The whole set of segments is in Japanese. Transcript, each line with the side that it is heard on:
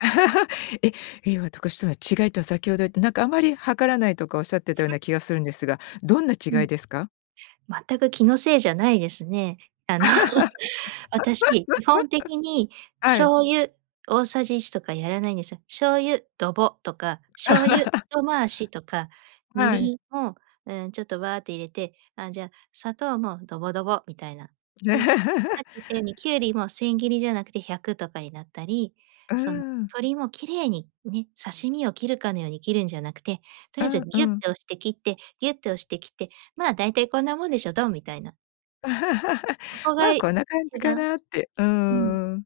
left: え。違いとは、先ほど言って、なんか、あまり量らないとかおっしゃってたよう
right: は
left: な
right: い。
left: 気がするんですが、どんな
right: う
left: 違
right: ん。
left: いですか？
right: 全く気のせいじゃないですね。あの、私、基本的に
left: はい。
right: 醤油大さじ1とかやらないんですよ。醤油、ドボ、とか、醤油、一 回しとか、み
left: は
right: り
left: い。
right: んも、うーん、ちょっと、ワーって入れて、あ、じゃ、砂糖も、ドボドボ、みたいな。
left: ね。
right: で、さ っき言ったように、きゅうりも千切りじゃなくて百とかになったり、
left: うー
right: その、
left: ん。
right: 鶏も綺麗にね、刺身を切るかのように切るんじゃなくて、とり
left: う
right: あえず
left: ん
right: ギュッ
left: うん。
right: と押して切って、ギュッと押して切って、まあ、だいたいこんなもんでしょ、どん、みたいな。そこが
left: ま、
right: 一
left: こんな感じか
right: 番
left: なって。う
right: うん。
left: ーん。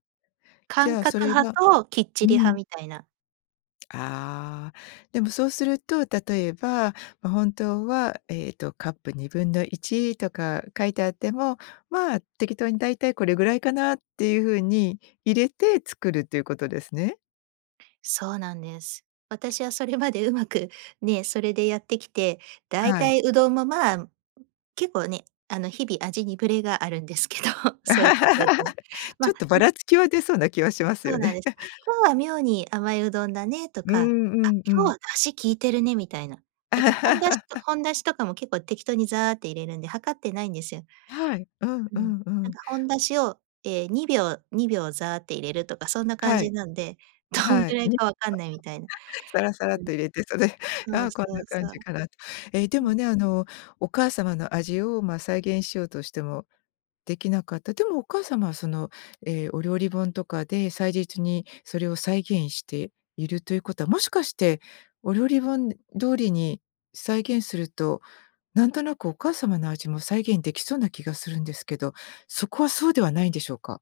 left: じ
right: 感
left: ゃあ、そ
right: 覚
left: れ
right: 派
left: は
right: ときっち
left: う
right: り派
left: ん。
right: みたいな。
left: ああ、でもそうすると例えば、ま、本当は、ええと、カップ1/2とか書いてあっても、まあ、適当に、だいたいこれぐらいかなっていうふうに入れて作るっていうことですね。
right: そうなんです。私はそれまでうまく、ね、それでやってきて、だい
left: は
right: た
left: い。
right: い、うどんも、ま、結構ね、あの、日々味にブレがあるんですけど、そういうことやってるんで。
left: ちょ
right: ま、
left: っとば
right: うん
left: ら
right: で
left: つきは出そうな気はします
right: そ
left: よ
right: うなん
left: ね。
right: です。今 日は妙に甘いうどんだね、と
left: うーん、
right: か、あ、
left: うんう
right: 今日
left: ん。
right: は出汁効いてるね、みたいな。だから本だしと 本だしとかも結構適当にザーって入れるんで、量ってないんですよ。
left: はい、うん
right: うん、
left: うんう
right: なん
left: ん。
right: か、本だしを、え、2秒-2秒ザーって入れるとか、そんな感
left: は
right: じ
left: い。
right: なんで、どん
left: は
right: ぐ
left: い。
right: らい
left: に
right: か分かんないみたいな。
left: さらさらっ
right: うん。
left: と入れて、それ、
right: そう
left: あ、こん
right: そ
left: な
right: う
left: 感
right: そう。
left: じかなと。え、で
right: うん。
left: もね、あの、お母様の味を、ま、再現しようとしてもできなかった。でもお母様はその、え、お料理本とかで祭日にそれを再現しているということは、もしかしてお料理本通りに再現すると、なんとなくお母様の味も再現できそうな気がするんですけど、そこはそうではないんでしょうか。